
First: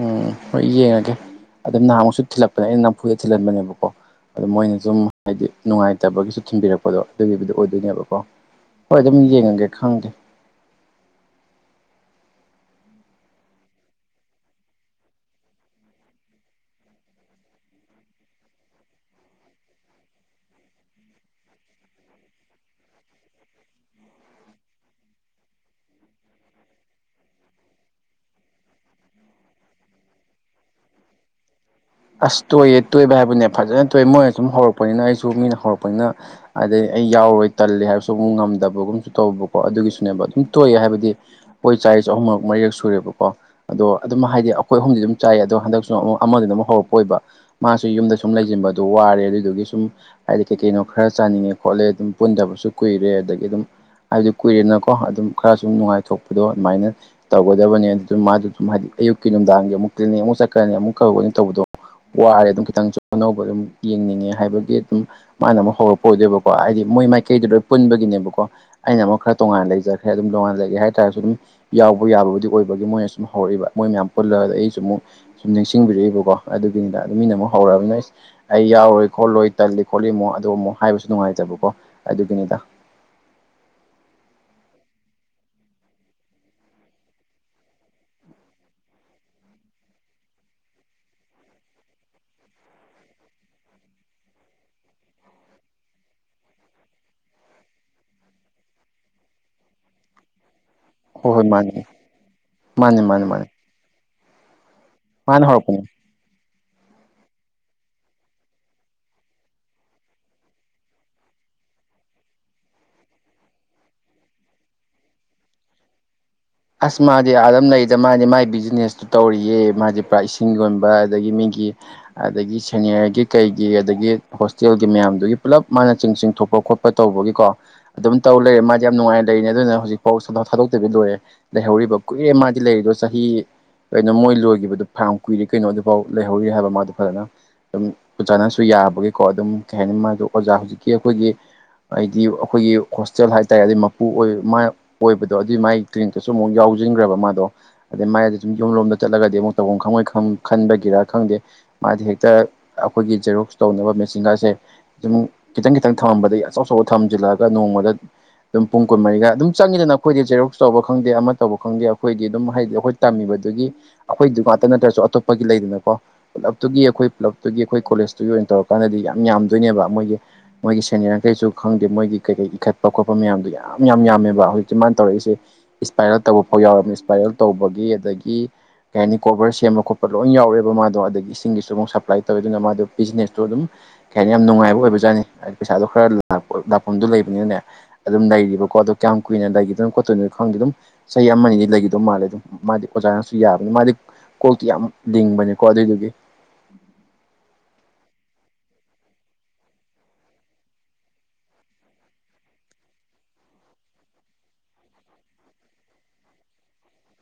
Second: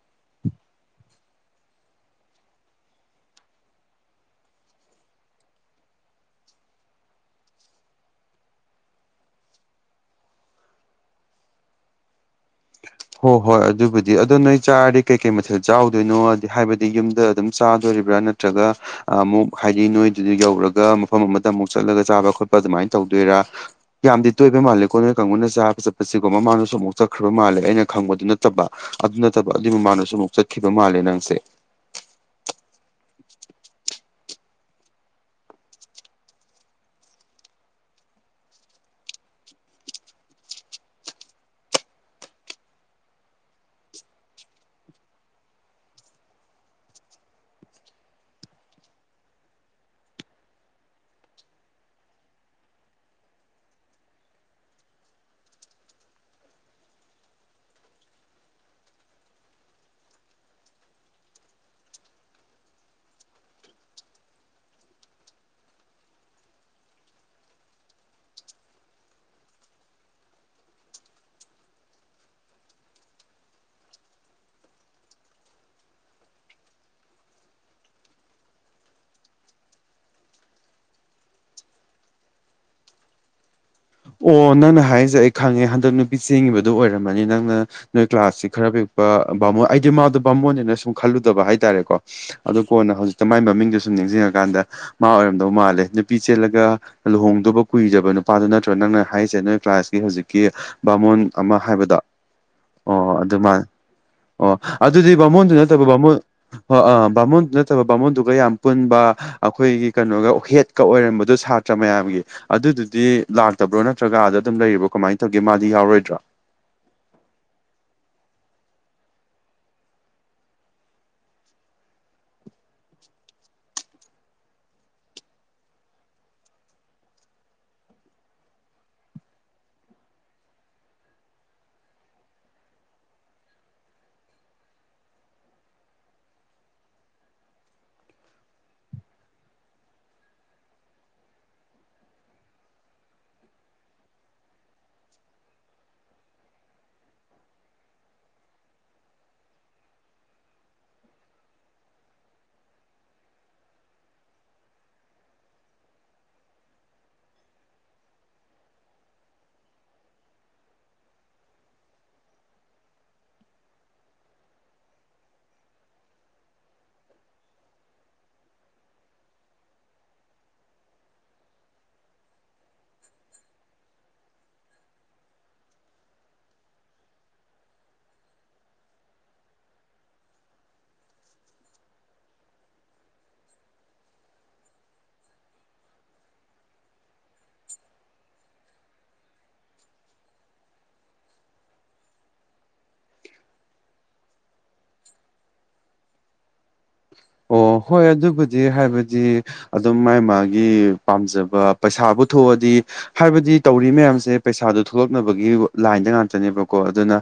ꯎꯝ ꯍꯣꯏ ꯌꯦꯡꯉꯒꯦ ꯑꯗꯨꯝ ꯅꯍꯥꯟꯃꯨꯛꯁꯨ ꯊꯤꯜꯂꯛꯄꯅꯦ ꯑꯩꯅ ꯅꯝꯐꯨꯗ ꯊꯤꯜꯍꯟꯕꯅꯦꯕꯀꯣ ꯑꯗꯣ ꯃꯣꯏꯅ ꯁꯨꯝ ꯍꯥꯏꯗꯤ ꯅꯨꯡꯉꯥꯏꯇꯕꯒꯤꯁꯨ ꯊꯤꯟꯕꯤꯔꯛꯄꯗꯣ ꯑꯗꯨꯒꯤꯕꯨꯗꯤ ꯑꯣꯏꯗꯣꯏꯅꯦꯕꯀꯣ ꯍꯣꯏ ꯑꯗꯨꯝ ꯌꯦꯡꯉꯒꯦ ꯈꯪꯗꯦ ꯍꯣꯏ ꯍꯣꯏ ꯑꯗꯨꯕꯨꯗꯤ ꯑꯗꯣ ꯅꯣꯏ ꯆꯥꯔꯗꯤ ꯀꯩꯀꯩ ꯃꯊꯦꯜ ꯆꯥꯎꯗꯣꯏꯅꯣ ꯍꯥꯏꯕꯗꯤ ꯌꯨꯝꯗ ꯑꯗꯨꯝ ꯆꯥꯗꯣꯔꯤꯕ꯭ꯔꯥ ꯅꯠꯇ꯭ꯔꯒ ꯑꯃꯨꯛ ꯍꯥꯏꯗꯤ ꯅꯣꯏꯗꯨꯗ ꯌꯧꯔꯒ ꯃꯐꯝ ꯑꯃꯗ ꯑꯃꯨꯛ ꯆꯠꯂꯒ ꯆꯥꯕ ꯈꯣꯠꯄ ꯑꯗꯨꯃꯥꯏꯅ ꯇꯧꯗꯣꯏꯔꯥ ꯌꯥꯝꯗꯤ ꯇꯣꯏꯕ ꯃꯥꯜꯂꯦꯀꯣ ꯅꯣꯏ ꯀꯥꯡꯕꯨꯅ ꯆꯥꯕ ꯆꯠꯄꯁꯤꯀꯣ ꯃꯃꯥꯡꯗꯁꯨ ꯑꯃꯨꯛ ꯆꯠ ꯈ꯭ꯔꯕ ꯃꯥꯜꯂꯦ ꯑꯩꯅ ꯈꯪꯕꯗꯨ ꯅꯠꯇꯕ ꯑꯗꯨ ꯅꯠꯇꯕ ꯑꯗꯨꯏ ꯃꯃꯥꯡꯗꯁꯨ ꯑꯃꯨꯛ ꯆꯠꯈꯤꯕ ꯃꯥꯜꯂꯦ ꯅꯪꯁꯦ ꯑꯁ ꯇꯣꯏꯌꯦ ꯇꯣꯏꯕ ꯍꯥꯏꯕꯨꯅꯦ ꯐꯖꯅ ꯇꯣꯏ ꯃꯣꯏꯅ ꯁꯨꯝ ꯍꯧꯔꯛꯄꯅꯤꯅ ꯑꯩꯁꯨ ꯃꯤꯅ ꯍꯧꯔꯛꯄꯅꯤꯅ ꯑꯗꯩ ꯑꯩ ꯌꯥꯎꯔꯣꯏ ꯇꯜꯂꯦ ꯍꯥꯏꯕꯁꯨ ꯑꯃꯨꯛ ꯉꯝꯗꯕꯒꯨꯝꯕꯁꯨ ꯇꯧꯕꯀꯣ ꯑꯗꯨꯒꯤꯁꯨꯅꯦꯕ ꯑꯗꯨꯝ ꯇꯣꯏꯑꯦ ꯍꯥꯏꯕꯗꯤ ꯈꯣꯏ ꯆꯥꯏꯁꯨ ꯑꯍꯨꯝꯔꯛ ꯃꯔꯤꯔꯛ ꯁꯨꯔꯦꯕꯀꯣ ꯑꯗꯣ ꯑꯗꯨꯝ ꯍꯥꯏꯗꯤ ꯑꯩꯈꯣꯏ ꯑꯍꯨꯝꯗꯤ ꯑꯗꯨꯝ ꯆꯥꯏꯌꯦ ꯑꯗꯣ ꯍꯟꯗꯛꯁꯨ ꯑꯃꯨꯛ ꯑꯃꯗꯨꯗ ꯍꯧꯔꯛ ꯑꯣꯏꯕ ꯃꯥꯁꯨ ꯌꯨꯝꯗ ꯁꯨꯝ ꯂꯩꯖꯤꯟꯕꯗꯣ ꯋꯥꯔꯦ ꯑꯗꯨꯗꯨꯒꯤ ꯁꯨꯝ ꯍꯥꯏꯗꯤ ꯀꯩꯀꯩꯅꯣ ꯈꯔ ꯆꯥꯅꯤꯡꯉꯦ ꯈꯣꯠꯂꯦ ꯑꯗꯨꯝ ꯄꯨꯟꯗꯕꯁꯨ ꯀꯨꯏꯔꯦ ꯑꯗꯒꯤ ꯑꯗꯨꯝ ꯍꯥꯏꯕꯗꯤ ꯀꯨꯏꯔꯦꯅꯀꯣ ꯑꯗꯨꯝ ꯈꯔ ꯁꯨꯝ ꯅꯨꯡꯉꯥꯏꯊꯣꯛꯄꯗꯣ ꯑꯗꯨꯃꯥꯏꯅ ꯇꯧꯒꯗꯕꯅꯤ ꯑꯗꯨꯝ ꯃꯥꯗꯨ ꯑꯗꯨꯝ ꯍꯥꯏꯗꯤ ꯑꯌꯨꯛꯀꯤ ꯅꯨꯡꯗꯥꯡꯒꯤ ꯑꯃꯨꯛ ꯀ꯭ꯂꯤꯅꯤꯛ ꯑꯃꯨꯛ ꯆꯠꯀꯅꯤ ꯑꯃꯨꯛ ꯀꯧꯒꯅꯤ ꯇꯧꯕꯗꯣ ꯋꯥꯔꯦ ꯑꯗꯨꯝ ꯈꯤꯇꯪꯖꯨ ꯑꯅꯧꯕ ꯑꯗꯨꯝ ꯌꯦꯡꯅꯤꯡꯉꯦ ꯍꯥꯏꯕꯒꯤ ꯑꯗꯨꯝ ꯃꯥꯅ ꯑꯃꯨꯛ ꯍꯧꯔꯛꯄ ꯑꯣꯏꯗꯣꯏꯕꯀꯣ ꯍꯥꯏꯗꯤ ꯃꯣꯏ ꯃꯥꯏꯀꯩꯗꯣ ꯂꯣꯏ ꯄꯨꯟꯕꯒꯤꯅꯦꯕꯀꯣ ꯑꯩꯅ ꯑꯃꯨꯛ ꯈꯔ ꯇꯣꯉꯥꯟꯅ ꯂꯩꯖꯈ꯭ꯔꯦ ꯑꯗꯨꯝ ꯇꯣꯉꯥꯟꯅ ꯂꯩꯒꯦ ꯍꯥꯏꯇꯥꯥꯔꯖꯨ ꯑꯗꯨꯝ ꯌꯥꯎꯕ ꯌꯥꯕꯕꯨꯗꯤ ꯑꯣꯏꯕꯒꯤ ꯃꯣꯏꯅ ꯁꯨꯝ ꯍꯧꯔꯛꯏꯕ ꯃꯣꯏ ꯃꯌꯥꯝ ꯄꯨꯜꯂꯒꯗ ꯑꯩꯁꯨ ꯑꯃꯨꯛ ꯁꯨꯝ ꯅꯤꯡꯁꯤꯡꯕꯤꯔꯛꯏꯕꯀꯣ ꯑꯗꯨꯒꯤꯅꯤꯗ ꯑꯗꯨ ꯃꯤꯅ ꯑꯃꯨꯛ ꯍꯧꯔꯛꯑꯕꯅꯤꯅ ꯏꯁ ꯑꯩ ꯌꯥꯎꯔꯣꯏ ꯈꯣꯠꯂꯣꯏ ꯇꯜꯂꯤ ꯈꯣꯠꯂꯤ ꯃꯨꯛ ꯑꯗꯨ ꯑꯃꯨꯛ ꯍꯥꯏꯕꯁꯨ ꯅꯨꯡꯉꯥꯏꯇꯕꯀꯣ ꯑꯗꯨꯒꯤꯅꯤꯗ ꯑꯣ ꯅꯪꯅ ꯍꯥꯏꯖꯦ ꯑꯩ ꯈꯪꯉꯦ ꯍꯟꯗꯛ ꯅꯨꯄꯤ ꯆꯦꯟꯒꯤꯕꯗꯣ ꯑꯣꯏꯔꯝꯃꯅꯤ ꯅꯪꯅ ꯅꯣꯏ ꯀ꯭ꯂꯥꯁꯁꯤ ꯈꯔ ꯄꯤꯛꯄ ꯕꯥꯃꯣꯟ ꯑꯩꯗꯤ ꯃꯗꯣ ꯕꯥꯃꯣꯟꯅꯦꯅ ꯁꯨꯝ ꯈꯜꯂꯨꯗꯕ ꯍꯥꯏꯇꯥꯔꯦꯀꯣ ꯑꯗꯨ ꯀꯣꯟꯅ ꯍꯧꯖꯤꯛꯇ ꯃꯥꯏ ꯃꯃꯤꯡꯗꯣ ꯁꯨꯝ ꯅꯤꯡꯁꯤꯡꯉꯀꯥꯟꯗ ꯃꯥ ꯑꯣꯏꯔꯝꯗꯧ ꯃꯥꯜꯂꯦ ꯅꯨꯄꯤ ꯆꯦꯜꯂꯒ ꯂꯨꯍꯣꯡꯗꯕ ꯀꯨꯏꯗꯕ ꯅꯨꯄꯥꯗꯨ ꯅ ꯇ꯭ꯔꯣ ꯅꯪꯅ ꯍꯥꯏꯁꯦ ꯅꯣꯏ ꯀ꯭ꯂꯥꯁꯀꯤ ꯍꯧꯖꯤꯛꯀꯤ ꯕꯥꯃꯣꯟ ꯍꯣꯏ ꯍꯣꯏ ꯑꯃ ꯃꯥꯅꯤ ꯍꯥꯏꯕꯗꯣ ꯃꯥꯅꯤ ꯑꯣ ꯃꯥꯅꯤ ꯃꯥꯅꯤ ꯑꯗꯨꯃꯥꯟ ꯑꯣ ꯑꯗꯨꯗꯤ ꯃꯥꯅ ꯕꯥꯃꯣꯟꯗꯨ ꯍꯧꯔꯛꯄꯅꯦ ꯅꯠꯇꯕ ꯕꯥꯃꯣꯟ ꯑꯣ ꯑꯥ ꯕꯥꯃꯣꯟꯗꯨ ꯅꯠꯇꯕ ꯕꯥꯃꯣꯟꯗꯨꯒ ꯌꯥꯝ ꯄꯨꯟꯕ ꯑꯩꯈꯣꯏꯒꯤ ꯀꯩꯅꯣꯒ ꯍꯦꯠꯀ ꯑꯣꯏꯔꯝꯕꯗꯣ ꯁꯥꯇ꯭ꯔ ꯃꯌꯥꯝꯒꯤ ꯑꯗꯨꯗꯨꯗꯤ ꯂꯥꯛꯇꯕ꯭ꯔꯣ ꯅꯠꯇ꯭ꯔꯒ ꯑꯥꯗ ꯑꯗꯨꯝ ꯂꯩꯔꯤꯕ꯭ꯔꯣ ꯀꯃꯥꯏꯅ ꯇꯧꯒꯦ ꯃꯥꯗꯤ ꯌꯥꯎꯔꯣꯏꯗ꯭ꯔꯣ ꯑꯁ ꯃꯥꯗꯤ ꯑꯥꯗꯝ ꯂꯩꯗ ꯃꯥꯗꯤ ꯃꯥꯒꯤ ꯕꯤꯖꯤꯅꯦꯁꯇꯨ ꯇꯧꯔꯤꯌꯦ ꯃꯥꯗꯤ ꯄꯨꯔꯥ ꯏꯁꯤꯡ ꯌꯣꯟꯕ ꯑꯗꯒꯤ ꯃꯤꯒꯤ ꯑꯗꯒꯤ ꯁꯦꯅꯤꯌꯔꯒꯤ ꯀꯩꯒꯤ ꯑꯗꯒꯤ ꯍꯣꯁꯇꯦꯜꯒꯤ ꯃꯌꯥꯝꯗꯨꯒꯤ ꯄꯨꯂꯞ ꯃꯥꯅ ꯆꯤꯡ ꯆꯤꯡꯊꯣꯛꯄ ꯈꯣꯠ ꯄ ꯇꯧꯕꯒꯤꯀꯣ ꯑꯗꯨꯝ ꯇꯧ ꯂꯩꯔꯦ ꯃꯥꯗꯤ ꯌꯥꯝ ꯅꯨꯡꯉꯥꯏꯅ ꯂꯩꯔꯤꯅꯦ ꯑꯗꯨꯅ ꯍꯧꯖꯤꯛꯐꯥꯎ ꯁꯨꯡꯊꯥ ꯊꯥꯗꯣꯛꯇꯕꯤ ꯂꯣꯏꯔꯦ ꯂꯩꯍꯧꯔꯤꯕ ꯀꯨꯏꯔꯦ ꯃꯥꯗꯤ ꯂꯩꯔꯤꯗꯣ ꯆꯍꯤ ꯀꯩꯅꯣ ꯃꯣꯏ ꯂꯣꯏꯒꯤꯕꯗꯣ ꯐꯅꯌꯥꯝ ꯀꯨꯏꯔꯦ ꯀꯩꯅꯣ ꯑꯗꯨꯐꯥꯎ ꯂꯩꯍꯧꯔꯤ ꯍꯥꯏꯕ ꯃꯥꯗꯣ ꯐꯖꯅ ꯑꯗꯨꯝ ꯑꯣꯖꯥꯅꯁꯨ ꯌꯥꯕꯒꯤꯀꯣ ꯑꯗꯨꯝ ꯀꯩ ꯍꯥꯏꯅꯤ ꯃꯥꯗꯣ ꯑꯣꯖꯥ ꯍꯧꯖꯤꯛꯀꯤ ꯑꯩꯈꯣꯏꯒꯤ ꯑꯩꯗꯤ ꯑꯩꯈꯣꯏꯒꯤ ꯍꯣꯁꯇꯦꯜ ꯍꯥꯏꯇꯥꯔꯦ ꯑꯗꯨꯏ ꯃꯄꯨ ꯑꯣꯏ ꯃꯥꯏ ꯑꯣꯏꯕꯗꯣ ꯑꯗꯨꯏ ꯃꯥꯏ ꯇ꯭ꯋꯤꯟ ꯀꯩꯁꯨ ꯑꯃꯨꯛ ꯌꯥꯎꯖꯤꯟꯒ꯭ꯔꯦꯕ ꯃꯥꯗꯣ ꯑꯗꯩ ꯃꯥꯏꯗ ꯁꯨꯝ ꯌꯨꯝ ꯂꯣꯝꯗ ꯆꯠꯂꯒꯗꯤ ꯑꯃꯨꯛ ꯇꯧꯐꯝ ꯈꯪꯉꯣꯏ ꯈꯪ ꯈꯟꯕꯒꯤꯔꯥ ꯈꯪꯗꯦ ꯃꯥꯗꯤ ꯍꯦꯛꯇ ꯑꯩꯈꯣꯏꯒꯤ ꯖꯦꯔꯣꯛꯁ ꯇꯧꯅꯕ ꯃꯦꯆꯤꯟꯒꯥꯁꯦ ꯑꯗꯨꯝ ꯈꯤꯇꯪ ꯈꯤꯇꯪ ꯊꯝꯃꯝꯕꯗꯩ ꯑꯆꯧ ꯑꯆꯧꯕ ꯊꯝꯖꯤꯜꯂꯛꯑꯒ ꯅꯣꯡꯃꯗ ꯑꯗꯨꯝ ꯄꯨꯡ ꯀꯨꯟꯃꯔꯤꯒ ꯑꯗꯨꯝ ꯆꯪꯉꯤꯗꯅ ꯑꯩꯈꯣꯏꯗꯤ ꯖꯦꯔꯣꯛꯁ ꯇꯧꯕ ꯈꯪꯗꯦ ꯑꯃꯥ ꯇꯧꯕ ꯈꯪꯗꯦ ꯑꯩꯈꯣꯏꯗꯤ ꯑꯗꯨꯝ ꯍꯥꯏꯗꯤ ꯑꯩꯈꯣꯏ ꯇꯝꯃꯤꯕꯗꯨꯒꯤ ꯑꯩꯈꯣꯏꯗꯨ ꯉꯥꯠꯇ ꯅꯠꯇ꯭ꯔꯁꯨ ꯑꯇꯣꯞꯄꯒꯤ ꯂꯩꯗꯅꯀꯣ ꯄꯨꯂꯞꯇꯨꯒꯤ ꯑꯈꯣꯏ ꯄꯨꯂꯞꯇꯨꯒꯤ ꯑꯈꯣꯏ ꯀꯣꯂꯦꯖꯇꯨꯒꯤ ꯑꯣꯏꯅ ꯇꯧꯔꯀꯥꯟꯗꯗꯤ ꯌꯥꯝ ꯌꯥꯝꯗꯣꯏꯅꯦꯕ ꯃꯣꯏꯒꯤ ꯃꯣꯏꯒꯤ ꯁꯦꯅꯤꯌ꯭ꯔꯈꯩꯁꯨ ꯈꯪꯗꯦ ꯃꯣꯏꯒꯤ ꯀꯩꯀꯩ ꯏꯈꯠꯄ ꯈꯣꯠꯄ ꯃꯌꯥꯝꯗꯣ ꯌꯥꯝ ꯌꯥꯝ ꯌꯥꯝꯃꯦꯕ ꯍꯧꯖꯤꯛꯇꯤ ꯃꯥꯟ ꯇꯧꯔꯛꯏꯁꯦ ꯏꯁꯄꯥꯏꯔꯜ ꯇꯧꯕ ꯐꯥꯎ ꯌꯥꯎꯔꯝꯅꯦ ꯏꯁꯄꯥꯏꯔꯜ ꯇꯧꯕꯒꯤ ꯑꯗꯒꯤ ꯀꯩ ꯍꯥꯏꯅꯤ ꯀꯣꯕꯔ ꯁꯦꯝꯕ ꯈꯣꯠꯄ ꯂꯣꯏꯟ ꯌꯥꯎꯔꯑꯦꯕ ꯃꯥꯗꯣ ꯑꯗꯒꯤ ꯏꯁꯤꯡꯒꯤꯁꯨ ꯃꯨꯛ ꯁꯄ꯭ꯂꯥꯏ ꯇꯧꯋꯦ ꯑꯗꯨꯅ ꯃꯥꯗꯣ ꯕꯤꯖꯤꯅꯦꯁꯇꯨ ꯑꯗꯨꯝ ꯀꯩ ꯍꯥꯏꯅꯤ ꯌꯥꯝ ꯅꯨꯡꯉꯥꯏꯕ ꯑꯣꯏꯕꯖꯥꯠꯅꯦ [inaudible] ꯄꯩꯁꯥꯗꯣ ꯈꯔ ꯂꯥꯛꯄ ꯂꯥꯛꯐꯝꯗꯣ ꯂꯩꯕꯅꯤꯅꯅꯦ ꯑꯗꯨꯝ ꯂꯩꯔꯤꯕꯀꯣ ꯑꯗꯣ ꯀꯌꯥꯝꯀꯨꯏꯅ ꯂꯩꯒꯤꯗꯣꯅꯣ ꯈꯣꯠꯇꯣꯏꯅꯣ ꯈꯪꯗꯦ ꯗꯨꯝ ꯆꯍꯤ ꯑꯃꯥꯅꯤꯗꯤ ꯂꯩꯒꯤꯗꯣ ꯃꯥꯜꯂꯦ ꯑꯗꯨꯝ ꯃꯥꯗꯤ ꯑꯣꯖꯥꯅꯁꯨ ꯌꯥꯕꯅꯤ ꯃꯥꯗꯤ ꯀꯣꯛꯇꯤ ꯌꯥꯝ ꯂꯤꯡꯕꯅꯤꯀꯣ ꯑꯗꯨꯏꯗꯨꯒꯤ ꯑꯣ ꯍꯣꯏ ꯑꯗꯨꯕꯨꯗꯤ ꯍꯥꯏꯕꯗꯤ ꯑꯗꯨꯝ ꯃꯥꯥꯏ ꯃꯥꯒꯤ ꯄꯥꯝꯖꯕ ꯄꯩꯁꯥꯕꯨ ꯊꯣꯛꯑꯗꯤ ꯍꯥꯏꯕꯗꯤ ꯇꯧꯔꯤ ꯃꯌꯥꯝꯁꯦ ꯄꯩꯁꯥꯗꯣ ꯊꯣꯛꯂꯛꯅꯕꯒꯤ ꯂꯥꯏꯟꯗ ꯉꯥꯛꯇꯅꯦꯕꯀꯣ ꯑꯗꯨꯅ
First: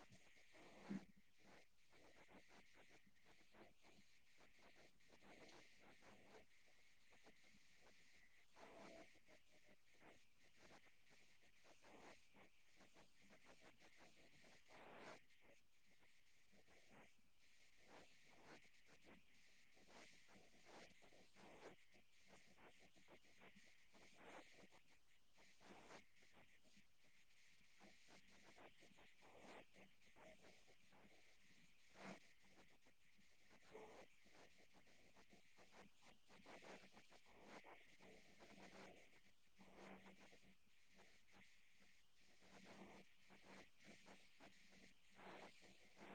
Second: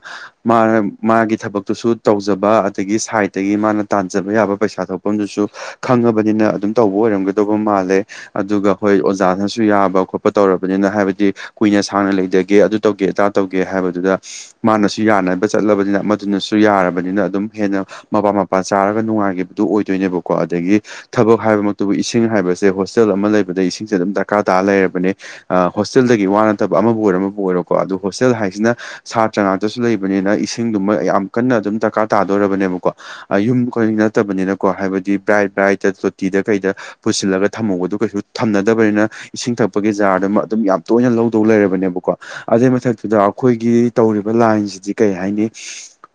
ꯃꯥꯅ ꯃꯥꯒꯤ ꯊꯕꯛꯇꯨꯁꯨ ꯇꯧꯖꯕ ꯑꯗꯒꯤ ꯁꯥꯏꯠꯇꯒꯤ ꯃꯥꯅ ꯇꯥꯟꯖꯕ ꯌꯥꯕ ꯄꯩꯁꯥ ꯊꯣꯛꯐꯝꯗꯨꯁꯨ ꯈꯪꯉꯕꯅꯤꯅ ꯑꯗꯨꯝ ꯇꯧꯕ ꯑꯣꯏꯔꯝꯒꯗꯧꯕ ꯃꯥꯜꯂꯦ ꯑꯗꯨꯒ ꯍꯣꯏ ꯑꯣꯖꯥꯅꯁꯨ ꯌꯥꯕ ꯈꯣꯠꯄ ꯇꯧꯔꯕꯅꯤꯅ ꯍꯥꯏꯕꯗꯤ ꯀꯨꯏꯅ ꯁꯥꯡꯅ ꯂꯩꯗꯒꯦ ꯑꯗꯨ ꯇꯧꯒꯦ ꯑꯗꯥ ꯇꯧꯒꯦ ꯍꯥꯏꯕꯗꯨꯗ ꯃꯥꯅꯁꯨ ꯌꯥꯅꯕ ꯆꯠꯂꯕꯅꯤꯅ ꯑꯃꯥꯗꯨꯅꯁꯨ ꯌꯥꯔꯕꯅꯤꯅ ꯑꯗꯨꯝ ꯍꯦꯟꯅ ꯃꯄꯥ ꯃꯄꯥ ꯆꯥꯔꯒ ꯅꯨꯡꯉꯥꯏꯒꯤꯕꯗꯨ ꯑꯣꯏꯗꯣꯏꯅꯦꯕꯀꯣ ꯑꯗꯒꯤ ꯊꯕꯛ ꯍꯥꯏꯕꯃꯛꯇꯕꯨ ꯏꯁꯤꯡ ꯍꯥꯏꯕꯁꯦ ꯍꯣꯁꯇꯦꯜ ꯑꯃꯥ ꯂꯩꯕꯗ ꯏꯁꯤꯡꯁꯦ ꯑꯗꯨꯝ ꯗꯔꯀꯥꯔ ꯇꯥꯔ ꯂꯩꯔꯕꯅꯦ ꯑꯥ ꯍꯣꯁꯇꯦꯜꯗꯒꯤ ꯋꯥ ꯅꯠꯇꯕ ꯑꯃꯕꯨ ꯑꯣꯏꯔꯣ ꯑꯃꯕꯨ ꯑꯣꯏꯔꯣꯀꯣ ꯑꯗꯨ ꯍꯣꯁꯇꯦꯜ ꯍꯥꯏꯁꯤꯅ ꯁꯥꯇ꯭ꯔꯥ ꯉꯥꯛꯇꯁꯨ ꯂꯩꯕꯅꯤꯅ ꯏꯁꯤꯡꯗꯨꯃ ꯌꯥꯝ ꯀꯟꯅ ꯑꯗꯨꯝ ꯗꯔꯀꯥꯔ ꯇꯥꯗꯣꯔꯕꯅꯦꯕꯀꯣ ꯑꯥ ꯌꯨꯝ ꯈꯣꯏ ꯅꯠꯇꯕꯅꯤꯅꯀꯣ ꯍꯥꯏꯕꯗꯤ ꯕ꯭ꯔꯥꯏꯠ ꯕ꯭ꯔꯥꯏꯠꯇꯥ ꯇꯣꯇꯤꯗ ꯀꯩꯗ ꯄꯨꯁꯤꯜꯂꯒ ꯊꯝꯍꯧꯕꯗꯨ ꯀꯩꯁꯨ ꯊꯝꯅꯗꯕꯅꯤꯅ ꯏꯁꯤꯡ ꯊꯛꯄꯒꯤ ꯖꯥꯔꯗꯨꯃ ꯑꯗꯨꯝ ꯌꯥꯝ ꯇꯣꯏꯅ ꯂꯧꯗꯧ ꯂꯩꯔꯕꯅꯦꯕꯀꯣ ꯑꯗꯨꯏ ꯃꯊꯛꯇꯨꯗ ꯑꯈꯣꯏꯒꯤ ꯇꯧꯔꯤꯕ ꯂꯥꯏꯟꯖꯤꯗꯤ ꯀꯩ ꯍꯥꯏꯅꯤ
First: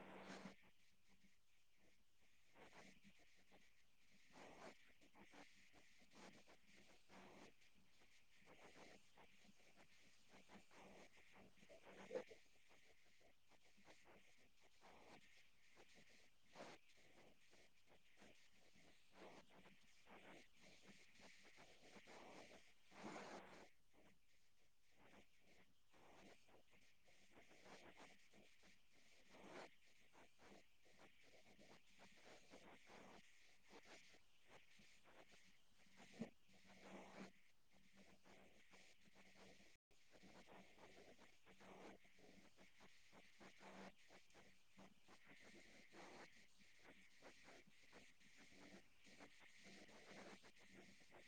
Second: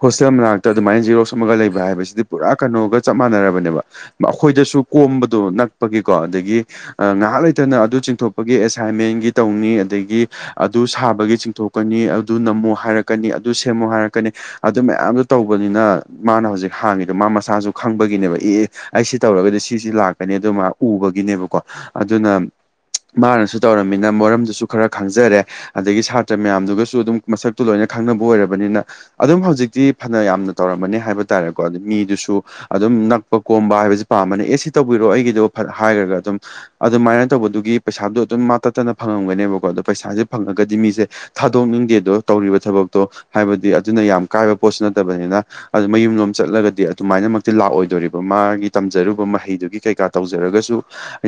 ꯍꯣꯁꯇꯦꯜ ꯃꯅꯥꯛꯇꯥ ꯑꯗꯨꯃꯥꯏꯟ ꯖꯤꯔꯣꯛꯁ ꯑꯃꯥꯒ ꯂꯩꯕ ꯍꯥꯏꯕꯁꯤꯗꯤ ꯄꯨꯔꯥ ꯀꯩꯅꯣꯒ ꯆꯞ ꯃꯥꯟꯅꯔꯕꯅꯦꯕ ꯃꯥ ꯑꯈꯣꯏꯗꯁꯨ ꯀꯣꯝꯕꯗꯣ ꯅꯛꯄꯒꯤꯀꯣ ꯑꯗꯒꯤ ꯑꯥ ꯉꯥꯍꯥꯛ ꯂꯩꯇꯅ ꯑꯗꯨ ꯆꯤꯡꯊꯣꯛꯄꯒꯤ ꯑꯦꯁꯥꯏꯟꯃꯦꯟꯒꯤ ꯇꯧꯅꯤ ꯑꯗꯒꯤ ꯑꯗꯨ ꯁꯥꯕꯒꯤ ꯆꯤꯡꯊꯣꯛꯀꯥꯅꯤ ꯑꯗꯨ ꯅꯝꯃꯣ ꯍꯥꯏꯔꯛꯀꯥꯅꯤ ꯑꯗꯨ ꯁꯦꯝꯃꯣ ꯍꯥꯏꯔꯛꯀꯥꯅꯤ ꯑꯗꯨ ꯃꯌꯥꯝꯗꯣ ꯇꯧꯕꯅꯤꯅ ꯃꯥꯅ ꯍꯧꯖꯤꯛ ꯍꯥꯡꯉꯤꯗꯣ ꯃꯥ ꯃꯁ ꯁꯥꯖꯨ ꯈꯪꯕꯒꯤꯅꯦꯕ ꯑꯦ ꯑꯦ ꯑꯩꯁꯤ ꯇꯧꯔꯒꯗꯤ ꯁꯤꯁꯤ ꯂꯥꯛꯀꯥꯅꯤ ꯑꯗꯨ ꯃꯥ ꯎꯕꯒꯤꯅꯦꯕꯀꯣ ꯑꯗꯨꯅ ꯃꯥꯅꯁꯨ ꯇꯧꯔꯝꯃꯤꯅ ꯃꯔꯝꯗꯨꯁꯨ ꯈꯔ ꯈꯪꯖꯔꯦ ꯑꯗꯒꯤ ꯁꯥꯇ꯭ꯔꯥ ꯃꯌꯥꯝꯗꯨꯒꯥꯁꯨ ꯑꯗꯨꯝ ꯃꯁꯛꯇꯨ ꯂꯣꯏꯅ ꯈꯪꯅꯕ ꯑꯣꯏꯔꯕꯅꯤꯅ ꯑꯗꯨꯝ ꯍꯧꯖꯤꯛꯇꯤ ꯐꯅ ꯌꯥꯝꯅ ꯇꯧꯔꯝꯃꯅꯤ ꯍꯥꯏꯕ ꯇꯥꯔꯦꯀꯣ ꯑꯗꯨ ꯃꯤꯗꯨꯁꯨ ꯑꯗꯨꯝ ꯅꯛꯄ ꯀꯣꯝꯕ ꯍꯥꯏꯕꯁꯤ ꯄꯥꯝꯕꯅꯤ ꯑꯦ ꯁꯤ ꯇꯧꯕꯤꯔꯣ ꯑꯩꯒꯤꯗꯣ ꯐꯠ ꯍꯥꯏꯔꯒꯥ ꯑꯗꯨꯝ ꯑꯗꯨꯃꯥꯏꯅ ꯇꯧꯕꯗꯨꯒꯤ ꯄꯩꯁꯥꯗꯣ ꯑꯗꯨꯝ ꯃꯥ ꯇꯠꯇꯅ ꯐꯪꯉꯝꯒꯅꯦꯕꯀꯣ ꯑꯗꯣ ꯄꯩꯁꯥꯖꯦ ꯐꯪꯉꯒꯗꯤ ꯃꯤꯖꯦ ꯊꯥꯗꯣꯛꯅꯤꯡꯗꯦꯗꯣ ꯇꯧꯔꯤꯕ ꯊꯕꯛꯇꯣ ꯍꯥꯏꯕꯗꯤ ꯑꯗꯨꯅ ꯌꯥꯝ ꯀꯥꯏꯕ ꯄꯣꯠꯁꯨ ꯅꯠꯇꯕꯅꯤꯅ ꯑꯗꯨ ꯃꯌꯨꯝꯂꯣꯝ ꯆꯠꯂꯒꯥꯗꯤ ꯑꯗꯨꯃꯥꯏꯅ ꯃꯛ ꯇꯤ ꯂꯥꯛꯑꯣꯏꯗꯣꯔꯤꯕ ꯃꯥꯒꯤ ꯇꯝꯖꯔꯨꯕ ꯃꯍꯩꯗꯨꯒꯤ ꯀꯩꯀꯥ ꯇꯧꯖꯔꯒꯥꯁꯨ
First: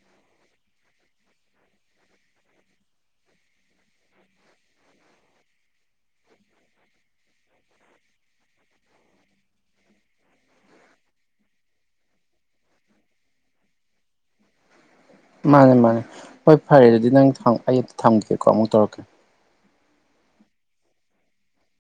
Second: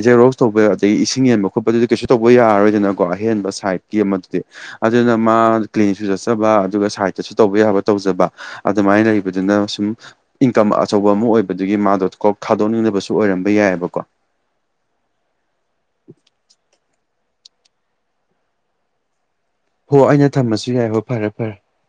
ꯖꯦꯔꯣꯛꯁ ꯇꯧꯕ ꯑꯗꯩ ꯏꯁꯤꯡ ꯌꯦꯟꯕ ꯈꯣꯠꯄꯗꯨꯗꯤ ꯀꯩꯁꯨ ꯇꯧꯕ ꯌꯥꯔꯔꯣꯏꯗꯅꯀꯣ ꯑꯍꯦꯟꯕ ꯁꯥꯏꯠꯀꯤ ꯑꯃꯗꯨꯗꯤ ꯑꯗꯨꯅ ꯃꯥ ꯀ꯭ꯂꯤꯅꯤꯁꯨ ꯆꯠꯆꯕ ꯑꯗꯨꯒ ꯁꯥꯏꯠꯇꯁꯨ ꯇꯧꯕ ꯌꯥꯕ ꯇꯧꯖꯕ ꯑꯗꯨꯃꯥꯏꯟ ꯂꯩꯕꯗꯨꯅ ꯁꯨꯝ ꯏꯟꯀꯝ ꯑꯆꯧꯕ ꯑꯃꯥ ꯑꯣꯏꯕꯗꯨꯒꯤ ꯃꯥꯗꯣ ꯀꯣꯛ ꯊꯥꯗꯣꯛꯅꯤꯡꯗꯕꯁꯨ ꯑꯣꯏꯔꯝꯕ ꯌꯥꯏꯕꯀꯣ ꯃꯥꯅꯦ ꯃꯥꯅꯦ ꯍꯣꯏ ꯐꯔꯦ ꯗꯨꯗꯤ ꯅꯪ ꯊꯝ ꯑꯩ ꯑꯇꯥ ꯊꯝꯒꯦꯀꯣ ꯑꯃꯨꯛ ꯇꯧꯔꯛꯀꯦ ꯍꯣ ꯑꯩꯅ ꯊꯝꯃꯁꯨ ꯌꯥꯏ ꯍꯣ ꯐꯔꯦ ꯐꯔꯦ